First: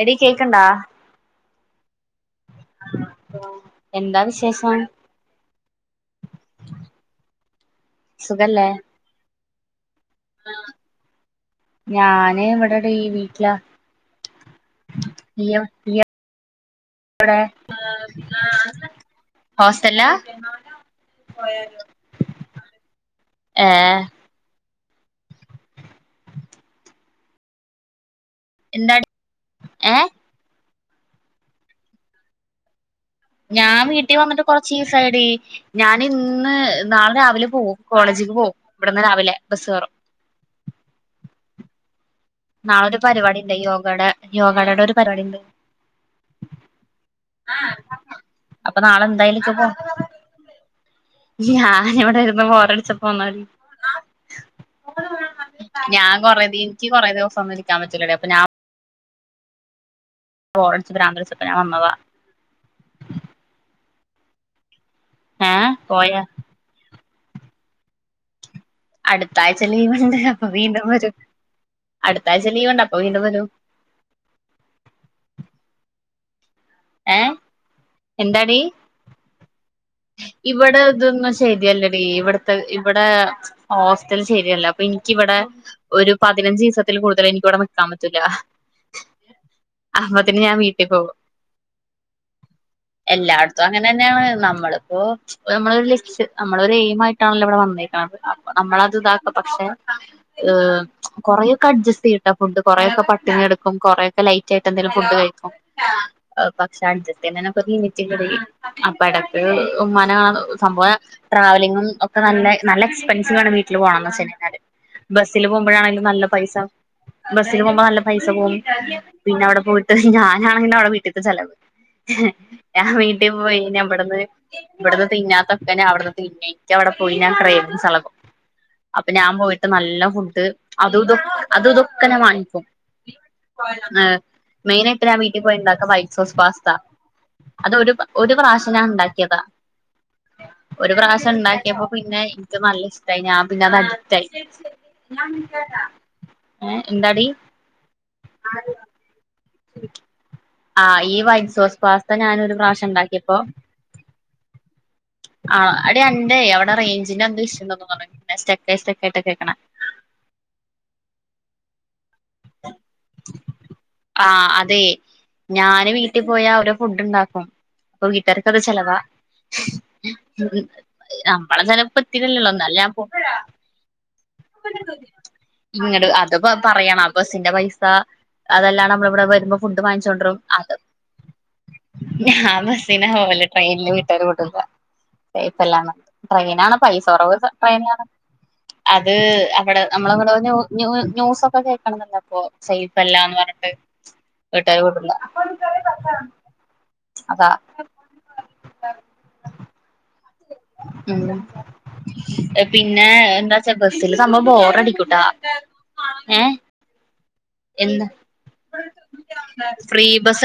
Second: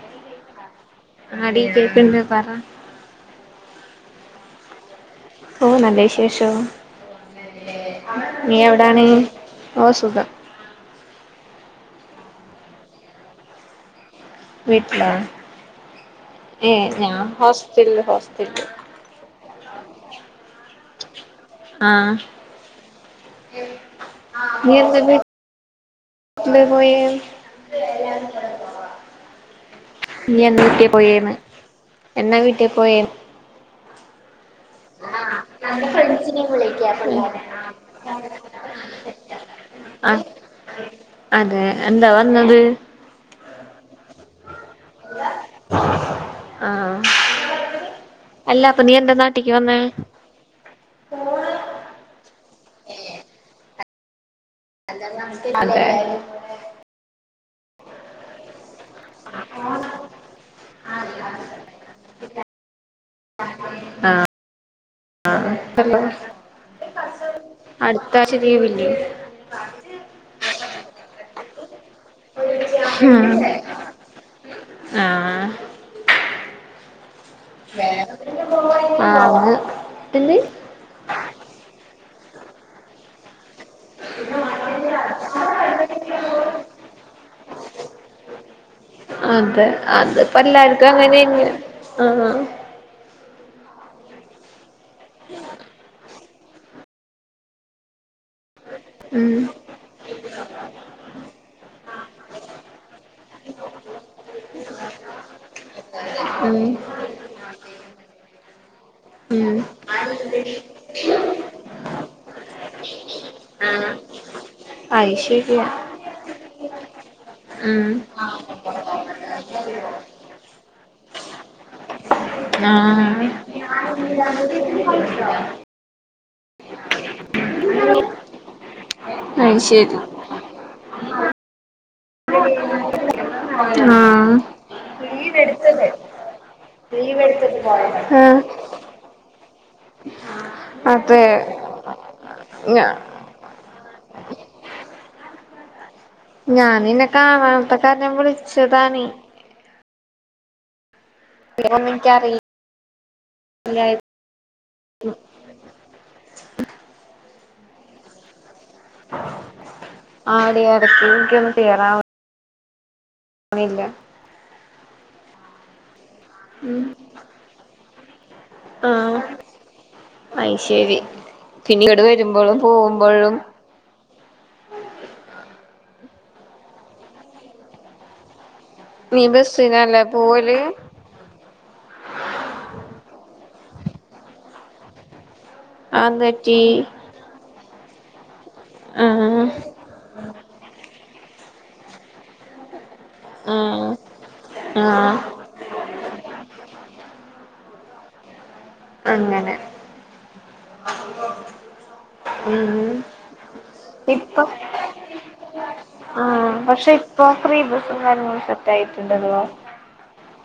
എടി കേക്ക്ണ്ടാ? അടി ക്കെക്ക്ണ്ട് [unintelligible] എന്താ വിശേഷം ഓ നല്ല വിശേഷം നീ സുഖല്ലേ എവിടാണ് ഓ സുഖം ഞാന് ഇവിടെ ടെ ഈ വീട്ടിലാ [inaudible] വീട്ടിലെ നീയോ ആ ഞാൻ നീയെവിടെ ഹോസ്റ്റലിൽ ഹോസ്റ്റലാ ആഹ് ഏ [inaudible] നീയെന്ന വീട്ടിൽ പോയ എന്താടി ഏഹ നീ [inaudible] എന്നാ വീട്ടിൽ പോയ ഞാൻ വീട്ടിൽ വന്നിട്ട് കൊറച്ചീസായടി അന്റെ ഫ്രണ്ട്സിനെ ഞാനിന്ന് വിളിക്കാ നാളെ പിള്ളേരെ രാവിലെ പോവും കോളേജ്ക്ക് പോവും ഇവിടന്ന് രാവിലെ ബസ് കേറും അതേ എന്താ [inaudible] നാളെ ഒരു പരിവാടിണ്ടേയ് യോഗടെ യോഗടെടെ ഒരു പരിവാടി ണ്ട് ആഹ ആഹ അപ്പൊ നാളെ നാട്ടിക്ക് എന്തായിലക്കപ്പോ വന്നേ ഞാന ഇവിടെ ഇന്ന് ബോറടിച്ചപ്പോൾ പോന്നാല് അതെ സമധിക്കാൻ പറ്റില്ല അപ്പൊ ആഹ ബോറടിച്ച് ഭ്രാന്ത് പിടിച്ചപ്പോ ഞാൻ വന്നതാ ആ [inaudible] ആഹ ഏ ആഹ ഹലോ പോയാ അടുത്ത ആഴ്ച അടുത്ത ആഴ്ച ലീവ് ഉണ്ട് അപ്പൊ വീണ്ടും വരും അടുത്താഴ്ച ലീവ് ഉണ്ട് അപ്പൊ വീണ്ടും ഉം വരും ഏ ആഹ എന്താടി അത് എന്ത് ഇവിടെ അതൊന്നും ശരി അല്ലേ ഇവിടുത്തെ ഇവിടെ ഹോസ്റ്റൽ ശരിയല്ല അപ്പൊ എനിക്കിവിടെ ഒരു പതിനഞ്ച് ദിവസത്തിൽ കൂടുതൽ എനിക്കിവിടെ നിക കാ മത്തുല്ല അതെ അത്പ്പല്ലാര്ത് പോകും അങ്ങനെ ന്നാണ് ആ ന്നെയാണ് നമ്മള് പ്പോ നമ്മളൊരു ലക്ഷ നമ്മളൊരെയ്മായിട്ടാണല്ലോ ഇവിടെ വന്നേക്ക്ണേ അ നമ്മളത് ഇതാക്ക ഉം പക്ഷെ ഏഹ് കൊറേയൊക്കെ അഡ്ജസ്റ്റ് ചെയ്യുട്ടാ ഫുഡ് കൊറേയൊക്കെ പട്ടിണി കെട്ക്കും കൊറേയ്ക്കെ ലൈറ്റിട്ട് എന്തേലും ഫുഡ് കഴിക്കും ഉം പക്ഷെ അഡ്ജസ്റ്റ് ചെയ്യ്ന്നെനൊക്കെ ലിമിറ്റ്ലെടെ ക അപ്പടക്ക് ഉം ഉമ്മാന സംഭവം ട്രാവലിങ്ങും ഒക്കെ നല്ല നല്ല എക്സ്പെൻസീവാണ് വീട്ടില് പോകണംന്ന് വച്ചയ്ഞ്ഞാല് അത് ബസ്സില് ശരിയാ പോകുമ്പോഴാണേലും നല്ല പൈസ ബസ്സിന് പോകുമ്പോ ഉം നല്ല പൈസ പോകും പിന്നെ അവിടെ പോയിട്ട് ഞാനാണെങ്കിലവിടെ വീട് ചെലവ് ആ ഞാൻ വീട്ടീ പോവങ്ങെനെയാവട്ന്ന് ഇവിട്ന്ന് തിന്നാത്തൊക്കെ ഞാ അവ്ട്ന്ന് പിന്നേക്ക് അവിടെ പോയി ഞാൻ [unintelligible] അപ്പൊ ഞാൻ അത് പോയിട്ട് ശരി നല്ലോം ഫുഡ് അ [unintelligible] ആ മെയിനായിയിട്ട് ഞാൻ വീട്ടിൽ പോയണ്ടാക്ക വൈറ്റ് സോസ് പാസ്ത അതൊ ഒരു പ ആ ഒരു പ്രാശഞാണ്ടാ ക്കിയതാ ഒരു അതെ പ്രാവശ്യം ണ്ടാക്കിയപ്പോ പിന്നെ ൻക്ക് ഞ നല്ല ഇഷ്ടായി ഞാൻ പിന്നെ അത് ട്ടായി ഞാൻ നിന്നെ കാണത്ത കാരണം വിളി ച്ചതാണേ ശരി ആ ഈ വൈറ്റ് സോസ് ഒന്നും പാസ്ത എനിക്കറിയില്ല ഞാനൊരു പ്രശംണ്ടാ ഇപ്പോം [unintelligible] ആ അടി അന്റേ അവ്ടെ റേയ്ഞ്ചിനെന്തോ ഇഷ്യൂണ്ട് തോന്നണെ സ്റ്റെക്ക് സ്റ്റെക്കായിട്ട കേക്കണെ ആടി എടക്ക് ൻക്കാെന്ന് ക്ലിയറാവ് ആ അതേ ഞാന് വീട്ടി പോയാ അവര് ഫുഡ്ണ്ടാക്കും അപ്പൊ വീട്ടാർക്കത് ചെലവാ അയ്ശെരി നമ്മളെ പിന്ന ചെലവ് ഇങ്ങട് ഇത്തിരിയല്ലല്ലോ വര്മ്പളും എന്നാലും ഞാൻ പോകുമ്പഴും ഇങ്ങട് അത് പറയാണോ ബസിന്റെ പൈസ അതെല്ലാം നീ നമ്മളിവിടെ വരുമ്പോ ഫുഡ് ബസ്സിനല്ലേ വാങ്ങിച്ചോണ്ടിരും പോവല് അത് ഞൻ പറ ബസ്സിനാ പോകല് ട്രെയിനില് വീട്ടുകാരും വിടൂല ഇപ്പല്ലാം അതെന്ത് ട്രെയിന പറ്റി ആണ് പൈസ കൊ റവ് പനിയാണ് അത് ആഹ് അവിടെ നമ്മളങ്ങടെ ന്യൂസ് ഒക്കെ കേട്ടി നല്ലപ്പോ ചെയ് [unintelligible] ല്ലന്ന് പറഞ്ഞിട്ട് ആഹ് വീട്ടുകാരെ വിടൂല ആഹ് അതാ അങ്ങനെ ഉ ഉം പിന്നെ എന്താച്ചാ ബസില് ഇപ്പൊ സംഭവ ബോറടിക്കൂട്ടാ ഏ ആഹ് പക്ഷെ ഇപ്പൊ ഫ്രീ ബസും എന്ത് കാര്യങ്ങളും സെറ്റ് ആയിട്ടുണ്ടല്ലേ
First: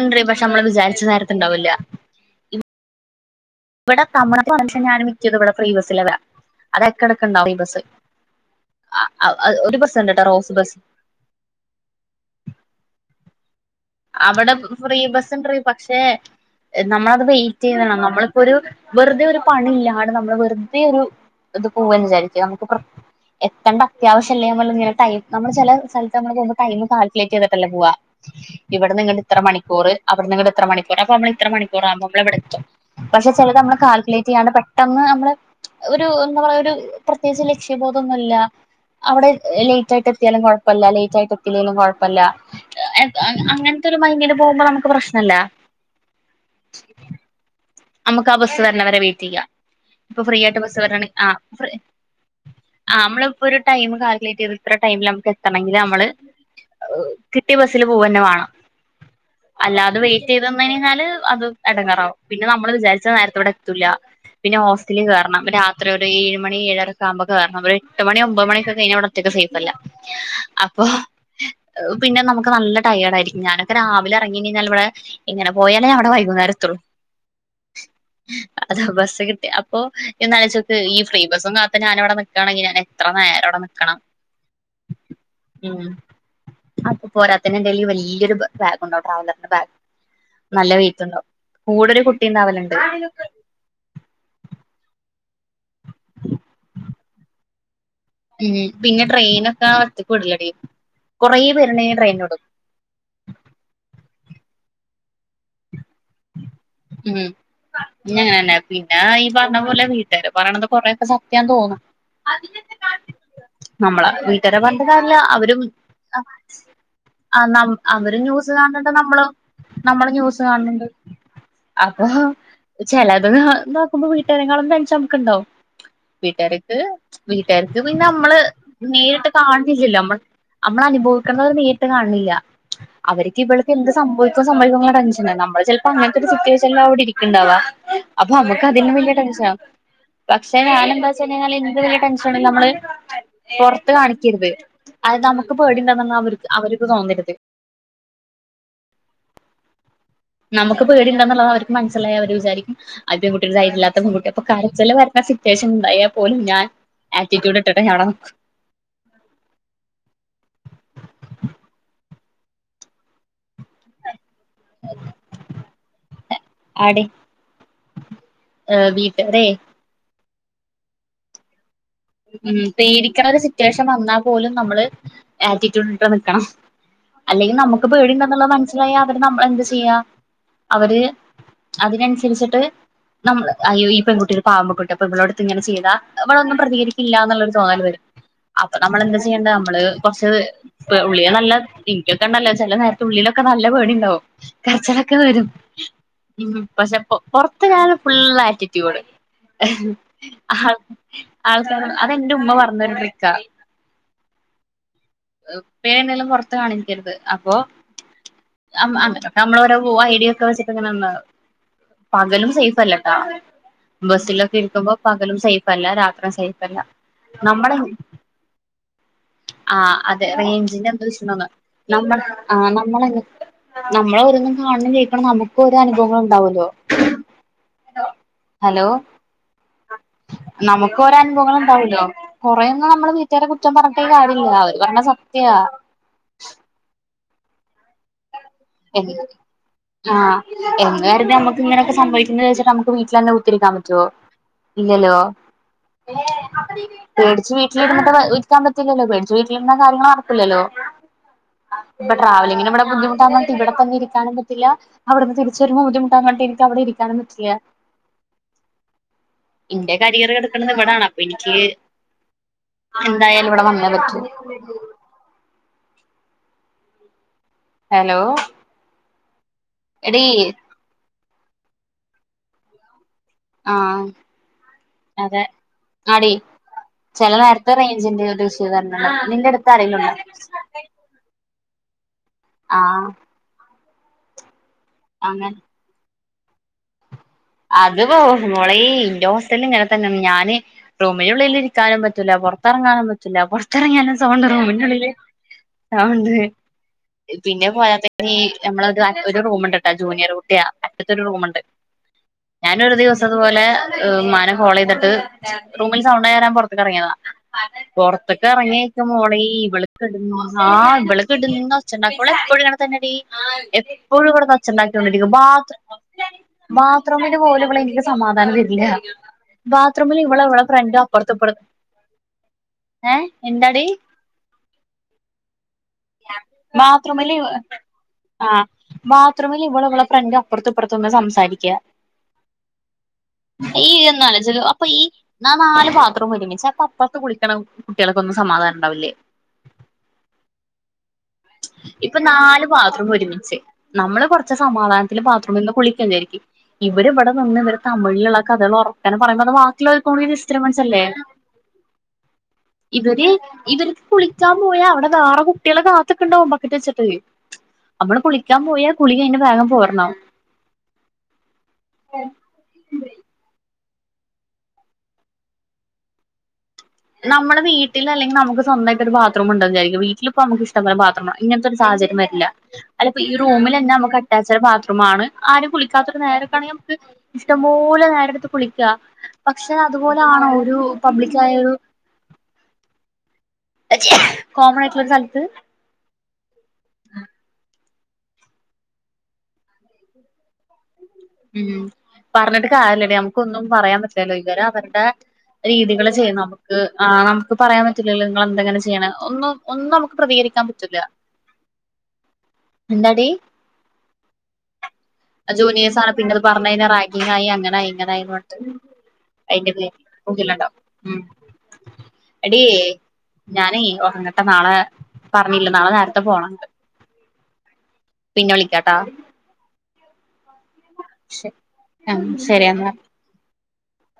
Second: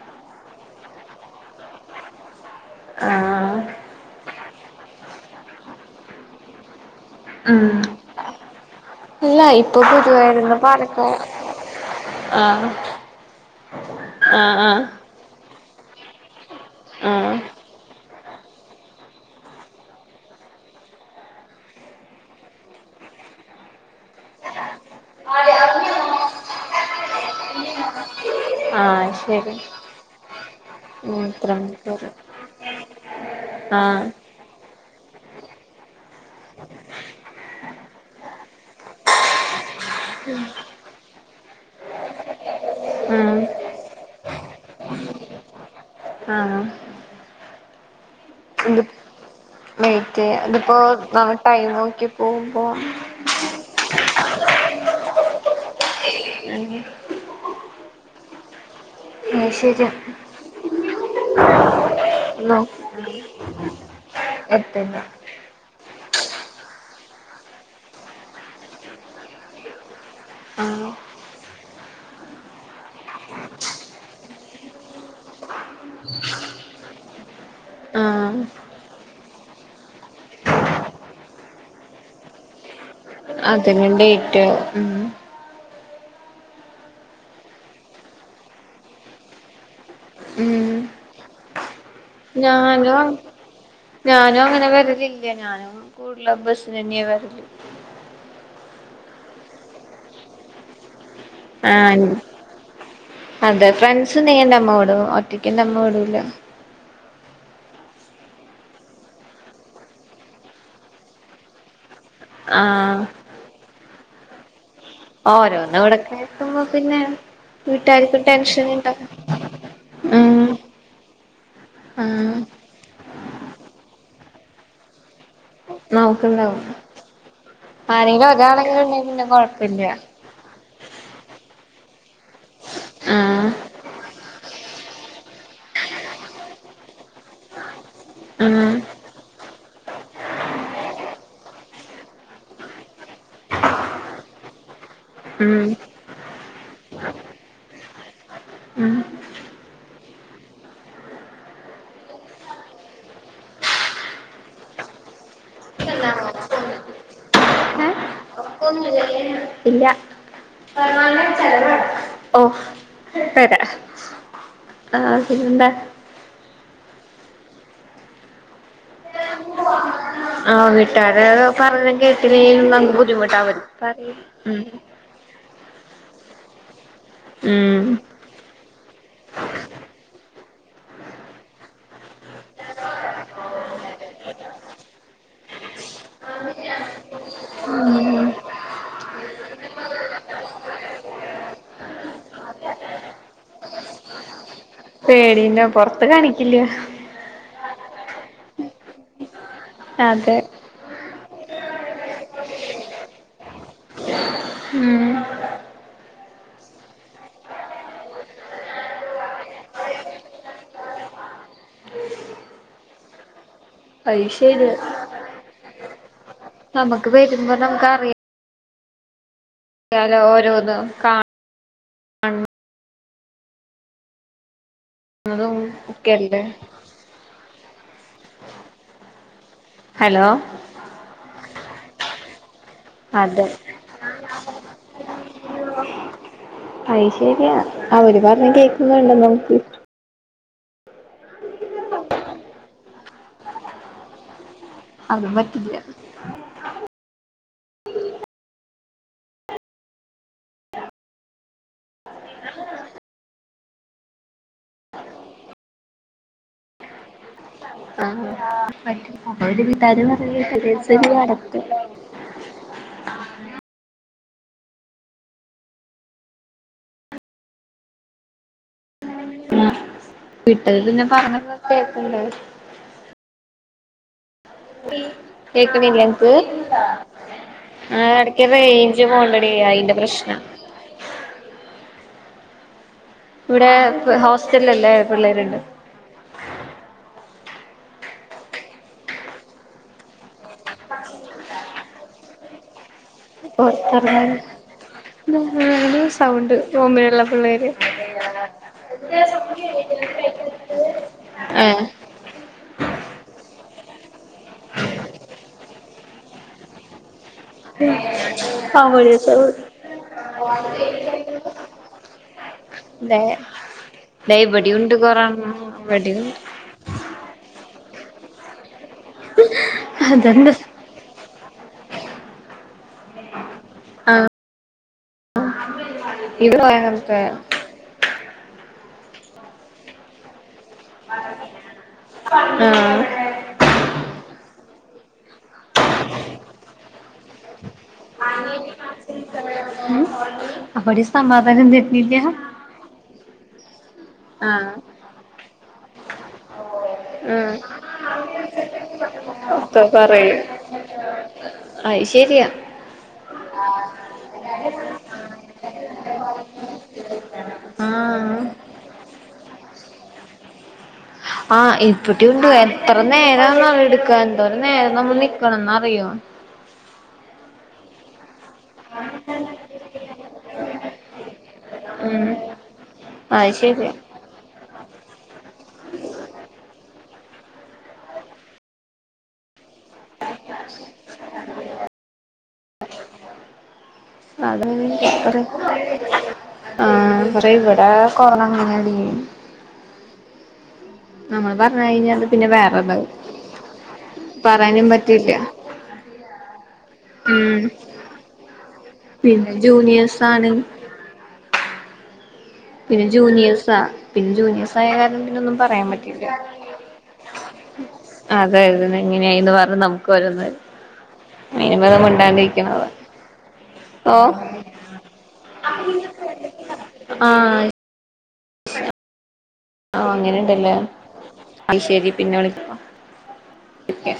ഉണ്ടടി പക്ഷെ നമ്മള് വിചാരിച്ച നേരത്തണ്ടാവൂല്ല ആഹ് ഇവിടൊ കമന ഞാൻ മിക്കിയത് ഇവിടെ ഫ്രീ ബസ്സില വരാ ഉം ഇല്ല ഒരു ഇപ്പൊ ബസ് ഉണ്ട് ട്ടോ റോസ് പൊതുവായിരരുന്നു ബസ് പാലക്ക ആ അവിടെ ഫ്രീ പക്ഷെ നമ്മളത് ആഹ് വെയിറ്റ് ചെയ്യതണം നമ്മള് ഒരു വെറുതെ ഒരു പണില്ലാണ്ട നമ്മള് വെറുതെ ഒരു ഇത് പോവന്ന് വിചാരിക്യ നമുക്ക് പ്ര എത്തണ്ട അത്യാവശ്യംല്ലേമ്മള് ടൈം നമ്മള് ചില സ്ഥലത്ത് മ്മള് പോമ്പോ ടൈം കാൽക്കുലേറ്റ് ചെയ്തിട്ടല്ലേ പോവാ ആഹ് ഇവിടന്നിങ്ങട്ട് ത്ര ശരി മണിക്കൂറ് അവിടന്നങ്ങട്ട് ത്ര മണിക്കൂറ് അപ്പ ഉം മ്മള് ത്ര ഇത്ര മണിക്കൂറാവുമ്പോ മണിക്കൂറ് മ്മള് ഇവിടെത്തും പക്ഷെ ചെലത് മ്മള് ആഹ് കാൽക്കുലേറ്റ് ചെയ്യാണ്ട് പെട്ടെന്ന് നമ്മള് ഒരു എന്താ പറയാ ഒരു പ്രത്യേകിച്ച് ലക്ഷ്യബോധൊന്നുല്ല അവിടെ റ്റാട്ടെത്തിയാലും കൊഴപ്പല്ല ലേറ്റ് ആയിട്ടും ളും കൊഴപ്പല്ല [inaudible] ഉം അങ്ങനത്തൊരു മൈ പോമ്പോ നമുക്ക് പ്രശ്നല്ല ആ നമുക്ക് ആ ബസ് വരണവരെ വെയിറ്റ് ചെയ്യാം വെയിറ്റ് ഇപ്പൊ ഫ്രീ ചെയ്യാം ആയിട്ട് ഇതിപ്പോ ബസ്സ് വരണ ആ നമ്മ ടൈം നോക്കി പോകുമ്പോ ആ അമ്മളിപ്പൊ ഒരു ടൈം കാൽക്കുലേറ്റ് ചെയ്ത് ഇത്ര ടൈമില് നമുക്ക് എത്തണെങ്കില് [inaudible] [unintelligible] ഈബസ്സിൽ പോവന്നെ വേണം അത് ശരി അല്ലാതെ വെയിറ്റ് ചെയ്ത് ന്ന് ഞ്ഞാല് അത് എടങ്ങാറാവും പിന്നെ നമ്മള് നോക്ക് വിചാരിച്ച നേരത്തെ ഇവിടെ എത്തൂല്ല പിന്നെ എത്തില്ല ഹോസ്റ്റലിൽ കേറണം രാത്രി ഒരു ഏഴ് മണി ഏഴരക്ക ആ കുമ്പൊ കേറണം ഒരെട്ട് മണി ഒമ്പത് മണിക്കെ കഴിഞ്ഞാ അവിടൊറ്റക്ക് സേഫല്ല അപ്പൊ ആഹ് പിന്നെ നമുക്ക് നല്ല ടയേടായിരിക്കും ഞാനൊക്കെ രാവിലെ ഇറങ്ങി ഞ്ഞാൽ ഇവിടെ എങ്ങനെ പോയാലേ അവിടെ വൈകുന്നേരത്തുള്ളൂ ആഹ് അതാ ബസ്സ് കിട്ടി അപ്പൊ ഒന്നാലോയ്ച്ചോക്ക് ഈ ഫ്രീ ബസ്സും കാത്ത് ഞാനവിടെ നിക്കാണെങ്കിൽ ഞാനെ അതിലുംലേറ്റാവും ഉം അപ്പ പോരാത്തേന് എന്റേല് വല്യൊരു ബാഗ് ഉണ്ടാ ട്രാവലറിന്റെ ബാഗ് നല്ല വെയിറ്റ് ഉണ്ടാകും കൂടൊരു കുട്ടി ഉണ്ടാവലുണ്ട് ഞാനോ ഞാനോ അങ്ങനെ വരലില്ല ഞാനും കൂടല് ബസിനന്നെ യാ വരല് ഉം പിന്നെ ട്രെയിനക്കെ ഒറ്റക്ക് വിടുല്ല ടീ ആ അതെ ഫ്രെൻസ് സുണ്ടേഅമ്മ വി ടോ ഒറ്റക്കെന്റെ അമ്മ വീടൂല്ല ഉം ന്നെ ങ്ങനന്നെ പിന്ന ഈ പറഞ്ഞ പോലെ വീട്ടുകാര് പറയണത് കൊറെയൊക്കെ സത്യാന്ന് തോന്നും ആ നമ്മള വീട്ടാര് പറ അല്ല അല്ലഅവരും ഓരോന്ന് ഇവിടെ കേക്കുമ്പോ പിന്നെ അ നം വീട്ടാർക്കും അവരും ന്യൂസ് ടെൻഷൻ കാണുന്നുണ്ട് ഉണ്ടാവും നമ്മളും നമ്മളും ന്യൂസ് ഉം കാണുന്നുണ്ട് അപ്പൊ ആഹ് ചെലത് നോക്കുമ്പോ വീട്ടാരെങ്ങാളും ടെൻഷൻ മ്മക്ക്ണ്ടാവും നോക്കുണ്ടാവും വീട്ടുകാർക്ക് വീട്ടുകാർക്ക് പിന്നെ ആരെങ്കിലും അമ്മള് ഒരാളെങ്കിലും ഉണ്ടെങ്കി പിന്നെ നേരിട്ട് കൊഴപ്പില്ല കാണണ്ടില്ലില്ലോ നമ്മൾ നമ്മൾ അനുഭവിക്കണത് നേരിട്ട് കാണുന്നില്ല അവർക്ക് ഉം ഇവൾക്ക് എന്ത് സംഭവിക്കോ സംഭവിക്കോ എന്നുള്ള ടെൻഷനാ നമ്മൾ ചെൽ പ്പങ്ങനത്തെ ഒരു സിറ്റുവേഷനിലാ അവിടെ ഇരിക്കണ്ടാവ അപ്പോ നമുക്ക് ഉം അതിലും വലിയ ടെൻഷനാ പക്ഷേ ഞാൻ എന്താന്ന് വെച്ച് കഴിഞ്ഞാല് എനിക്ക് വലിയ ടെൻഷനില്ല നമ്മള് പൊറത്ത് കാണിക്കരുത് നമുക്ക് പേടിയുണ്ടെന്ന് അവർക്ക് തോന്നരുത് ഉം നമുക്ക് പേടിയുണ്ടെന്ന്ള്ളത് അവർക്ക് മനസ്സിലായാ അവര് വിചാരിക്കും ആ പെൺകുട്ടി ഒരു ധൈര്യല്ലാത്ത പെൺകുട്ടിയാ അപ്പോ കരച്ചിൽ വരുന്ന സിറ്റുവേഷൻ ഉണ്ടായാൽ പോലും ഞാൻ ആറ്റിറ്റ്യൂഡ് ഇട്ടട്ടെ ഞാനവിടെ നിക്കൂ ഏ ഇല്ല പെട ആവ [unintelligible] എന്താ ആടി വീട്ടാരെ ആഹ് വീട്ടാരാരോ പറ [unintelligible] പേടിക്ക്ണാരു സിറ്റ്വാഷൻ വന്നാ പോലും ഉം നമ്മൾ ആറ്റിറ്റ്യൂഡ് ട്ട് നിക്കണം അല്ലെങ്കി ഉം നമക്ക് പേടിയുണ്ടെന്നുള്ളത് മൻസ്സി ആയാ അവർ നമ്മളെ എന്ത് ചെയ്യാ അവർ അതിനൻസരിച്ചിട്ട് നമ്മൾ അയ് ഈ പെൺകുട്ടിക്ക് പാവം പെ [unintelligible] പെൺപുള്ളാരെടുത്ത് ഇങ്ങനെ ചെയ്താ വളർന്നും പ്രതികരി ക്കില്ലാ എന്നൊരു തോന്നല് വരും അപ്പൊ നമ്മൾ എന്താ ചെയ്യണ്ടെ നമ്മൾ കുറച്ച് ഉള്ളിലൊക്കെ തീക്കണ്ടലോ ചില നേരത്ത് ഉള്ളിലൊക്കെ നല്ല പേടിയുണ്ടാവും പ്രഷറൊക്കെ വരും പേടിന്നെ പൊറത്ത് കാണിക്കില്ല മ് പക്ഷെ പ് പൊറ ഇപ്പഴാണ് ഫുൾ ആറ്റിറ്റ്യൂഡ് ഹ് അതെ ഹാ ആഹ് അത്‌ എന്റെ ഉമ്മ പറഞ്ഞൊരു ട്രിക്കാ ഉം പ്പേന്ന് ള്ളെ പൊറത്ത് കാണിക്കരുത് അപ്പൊഅം അമ്മളോരോ പോവാ ഐഡിയൊക്കെ വെച്ചിട്ട് ഇങ്ങനെ നിന്ന പകലും സെയിഫ് അല്ലട്ടാ അത് ബസിലൊക്കെ ശരിയാ ഇരിക്കുമ്പോ പകലും സേഫ് തല്ലാരാ നമുക്ക് വരുംന്ന് പറഞ്ഞാ നമ്മക്ക് അറിയ ആ അതെ റേഞ്ച്ന്റെ എന്തോ കാണ ഇഷ്യൂന്ന് നമ്മൾ ആഹ് നമ്മള് എങ്ങൻ നമ്മള് ഒതുങ്ങ്ന്ന ആളിന് ജയിക്കണം നമുക ന്നതും മുക്ക് അനുഭവങ്ങൾ ഒക്കെയല്ലേ ഇണ്ടാവോല്ലോ ഹലോ ഹലോ നമക്ക് ഓരോ അനുഭവങ്ങൾ തവിലോ കൊറേങ്ങ് നമ്മള് വീട്ടുകാരെ കുറ്റം പറഞ്ഞിട്ട് കാര്യ [unintelligible] വരണ സമയ ആയി ശരിയാ അവര് പറ കേക്കുന്നുണ്ടോ എന്ത് നോക്ക് ആഹ് എന്ന് കരുതി നമ്മുക്ക് ഇങ്ങനൊക്കെ സംഭവിക്കുമെന്നു വിചാരിച്ച് നമുക്ക് വീട്ടിലന്നെ കുത്തിയിരിക്കാൻ പറ്റുവോ ല്ലല്ലോ അതും പറ്റില്ല മ് ജ് വീട്ടില് ഇരുന്നിട്ട് ഇരിക്കാൻ പറ്റില്ലല്ലോ പേടിച്ചു വീട്ടിലിരുന്നാൽ കാര്യങ്ങൾ നടക്കുല്ലല്ലോ ഇപ്പൊ ട്രാവലിങ്ങിന് ഇവിടെ ബുദ്ധിമുട്ടാ ഇവിടെ തന്നെ ഇരിക്കാനും പറ്റില്ല അവിടുന്ന് തിരിച് വരുമ്പോ ബുദ്ധിമുട്ടാണ് ന്ന് വച്ച് എനിക്ക് അവിടെ ഇരിക്കാനും പറ്റില്ല ആഹ് അവര് എന്റെ വീട്ടാര് കരിയർ പറഞ്ഞ കടുക്കണത് ഇവിടാണ് ശരി അപ്പൊ എനിക്ക് അടക്കം എന്തായാലും ഇവിടെ വന്നേ പറ്റൂ ഹലോ എടീ വിട്ടത് പിന്നെ പറഞ്ഞ കേക്കണ്ടെ ആ കേക്കണില്ല അനക്ക് ചെല നേരത്തെ ആ റേഞ്ചിന്റെ ഒരു ഇടക്കെ ഇഷ്യൂ റേഞ്ച് വരണുണ്ട് നിന്റെ പോണ്ടടീ അടുത്ത് അയിന്റെ ആരേലും ഉണ്ടോ പ്രശ്ന ആ ഇവിടെ ഹോ - റ്റല്ലല്ലേ അങ്ങനെ പിള്ളേരുണ്ട് അത് പോ മോളെ ഇന്റെ ഹോസ്റ്റലിൽ ഇങ്ങനെ തന്നെ ഞാന് റൂമിനുള്ളിൽ ഇരിക്കാനും പറ്റൂല്ല പുറത്തിറങ്ങാനും പറ്റ ത്തില്ല പുറത്തിറങ്ങിയാലും പൊറത്തിറങ്ങാൻ സൗണ്ട് റൂമിനുള്ളില് സൗണ്ട് റൂമിലുള്ള പിന്നെ പിള്ളേര് പോയാത്തതിന്ന്നമ്മളത് ഒരു റൂമുണ്ട് കേട്ടാ ജൂനിയർ കുട്ടിയ അറ്റത്തൊരു റൂമുണ്ട് ഏഹ് ഞാന് ഒരു ദിവസം ഇതേപോലെ ഉമ്മാനെ കോൾ ചെയ്തിട്ട് റൂമിൽ സൗണ്ടായി താർണം പുറത്തേക്ക് ഇറങ്ങിയതാ പൊറത്തേക്ക് ഇറങ്ങിയിരിക്കുമ്പോ അവര് മോളെ സൗ ഇവൾ ഇവടെ കിടന്ന് ആ അതെ ഇവള് കിടന്ന് ഒച്ചണ്ടാക്കോളീ ഇവളെ പ്പോഴും ഇങ്ങനെ തന്നെയാടീഎപ്പോഴും ദേ ഒച്ച ഇവിടെയുണ്ട് ഒണ്ടാക്കീ കൊണ്ട് ഇരിക്കും കൊറെണ്ണം ബാത്ത് ഇവിടെയുണ്ട് പോലും ഇവള്എനിക്ക് സമാധാനം തരില്ല ബാത്റൂമിൽ ഇവടെ അതെന്താ ഇവടെെ ഫ്രണ്ട് അപ്പുറത്തെപ്പടുന്നു ഏ എന്തടി ആഹ് ഇവിടെ അങ്ങനത്തെ ബാത്രറൂമില് ആഹ ബാത്റൂമിൽ ഇവള ഇള പ്രംഗ അപ്പുറത്ത് ഇപ്പുറത്തൊന്ന് സംസാരിക്കുക ആഹ് കന്നല്ല ച [unintelligible] അപ്പൊ ഈ നാല് ബാത്റൂം ഒരുമിിച്ച അപ്പ അപ്പുറത്ത് കുളിക്കണം കുട്ടികൾക്കൊന്നും സമാധാനം ഉണ്ടാവില്ലേ അവിടെ സമാധാനം തരുന്നില്ല ഇപ്പൊ നാല്ു ബാത്രറൂം ഒരുമിച്ചേ നമ്മള് കൊറച്ച് ആഹ് സമാധാനത്തില് ബാത്റൂമ നിന്ന് കുളിക്കുകചായിരിക്കും ഇവര് ഇവിടെ ആഹ് നിന്ന് ഇവര് തമിഴിലുള്ള കഥകൾ ഉറക്ക പറയുമ്പോ അത് ഒക്കെ ബാക്കിലക്ക പറയും വിസ്രം മനസ്സല്ലേ അത് ശരിയാ ഇവര് ഇവർക്ക് കുളിക്കാൻ പോയാ അവിടെ വേറെ കുട്ടികളെ കാ ണ്ടക്ക വെച്ചട്ട് നമ്മള് ആഹ് കുളിക്കാൻ പോയാള [unintelligible] താങ്ങ പോർണോ ആഹ് ഇപ്പട്ടി ഉണ്ട് എത്ര നേരംള എടു ന എന്തോര നേ നമ്മൾ നിക്കണംന്ന അറിയോ നമ്മുടെ വീട്ടിൽ അല്ലെങ്കിൽ നമുക്ക് നവായിട്ട ഒരു ബാത്റൂം ഉണ്ടരിക്കും വീട്ടിലിപ്പ നമക്ക് ഇഷ്ട പോല ബാത്റൂംണ് അങ്ങനത്തെ ഒരു സാഹര്യ ഉം വരില്ല അപ്പപ്പോ അത് ഈറൂമിൽന്നെ ശരിയാ നമക്ക് അറ്റാച്ചഡ ബാത്റൂ ആരും കുളിക്കാത്ത ഒരു നേരൊക്കെണെങ്കിൽ നമക്ക് ഇഷ്ടംപോലെ നേരെ അടുത്ത് കുളിക്കുക ക്ഷെ അതുപോലെ ആണോ ഒരു പബ്ലിക്കായ കോമൺ ആയിട്ടുള്ള ഒരു സ്ഥലത്ത് അതങ്ങപപ്പറ് ആഹ് അറവിടെ കൊറോണങ്ങനാടി ഉം പിന്നെ പറഞ്ഞിട്ട് വേറെതാവും കാരില്ലടി മ്മക്കൊന്നും പറയാൻ പറ്റില്ലല്ലോ ഇവരെ പറയാനും അവർടെ പറ്റില്ല രീതികള് ചെയ്യുന്നു നമുക്ക് ആഹ് ഉം നമക്ക്പറയാൻ പറ്റില്ലല്ലോ നിങ്ങളെന്താങ്ങനെചെ- ണെ പിന്നെ ഒന്നും ഒന്നും നമുക്ക് ജൂനിയേഴ്സാണ് പ്രതികരിക്കാൻ പറ്റില്ല പിന്നെ ജൂനിയേഴ്സ പിന്നെ ജൂനിയേസായ കാരണം- പിന്നെ ഒന്നും പറയാൻ ജൂനിയേഴ്സ് പറ്റില്ല ആണ്പ്പിന്നെത് പറഞ്ഞഴിഞ്ഞ റാങ്കിങ്ങായി അങ്ങനായ് ഇങ്ങനായ്ന്ന്ട്ട് അതായിരുന്നു എങ്ങനെയായിന്ന് അയിന്റെ പറഞ്ഞ് പേരില് നമുക്ക് ഓരോന്ന് പുകിലൊണ്ടായ് അയിനും ഭേദം മിണ്ടാണ്ടിരിക്കണതാ ഓ ആഹ് പിന്നെ വിളിക്കാട്ടാ ആഹ അഅങ്ങനെണ്ടല്ലേ ആഹ് ശരി പിന്നെ ശരി എന്നാ വിളിക്ക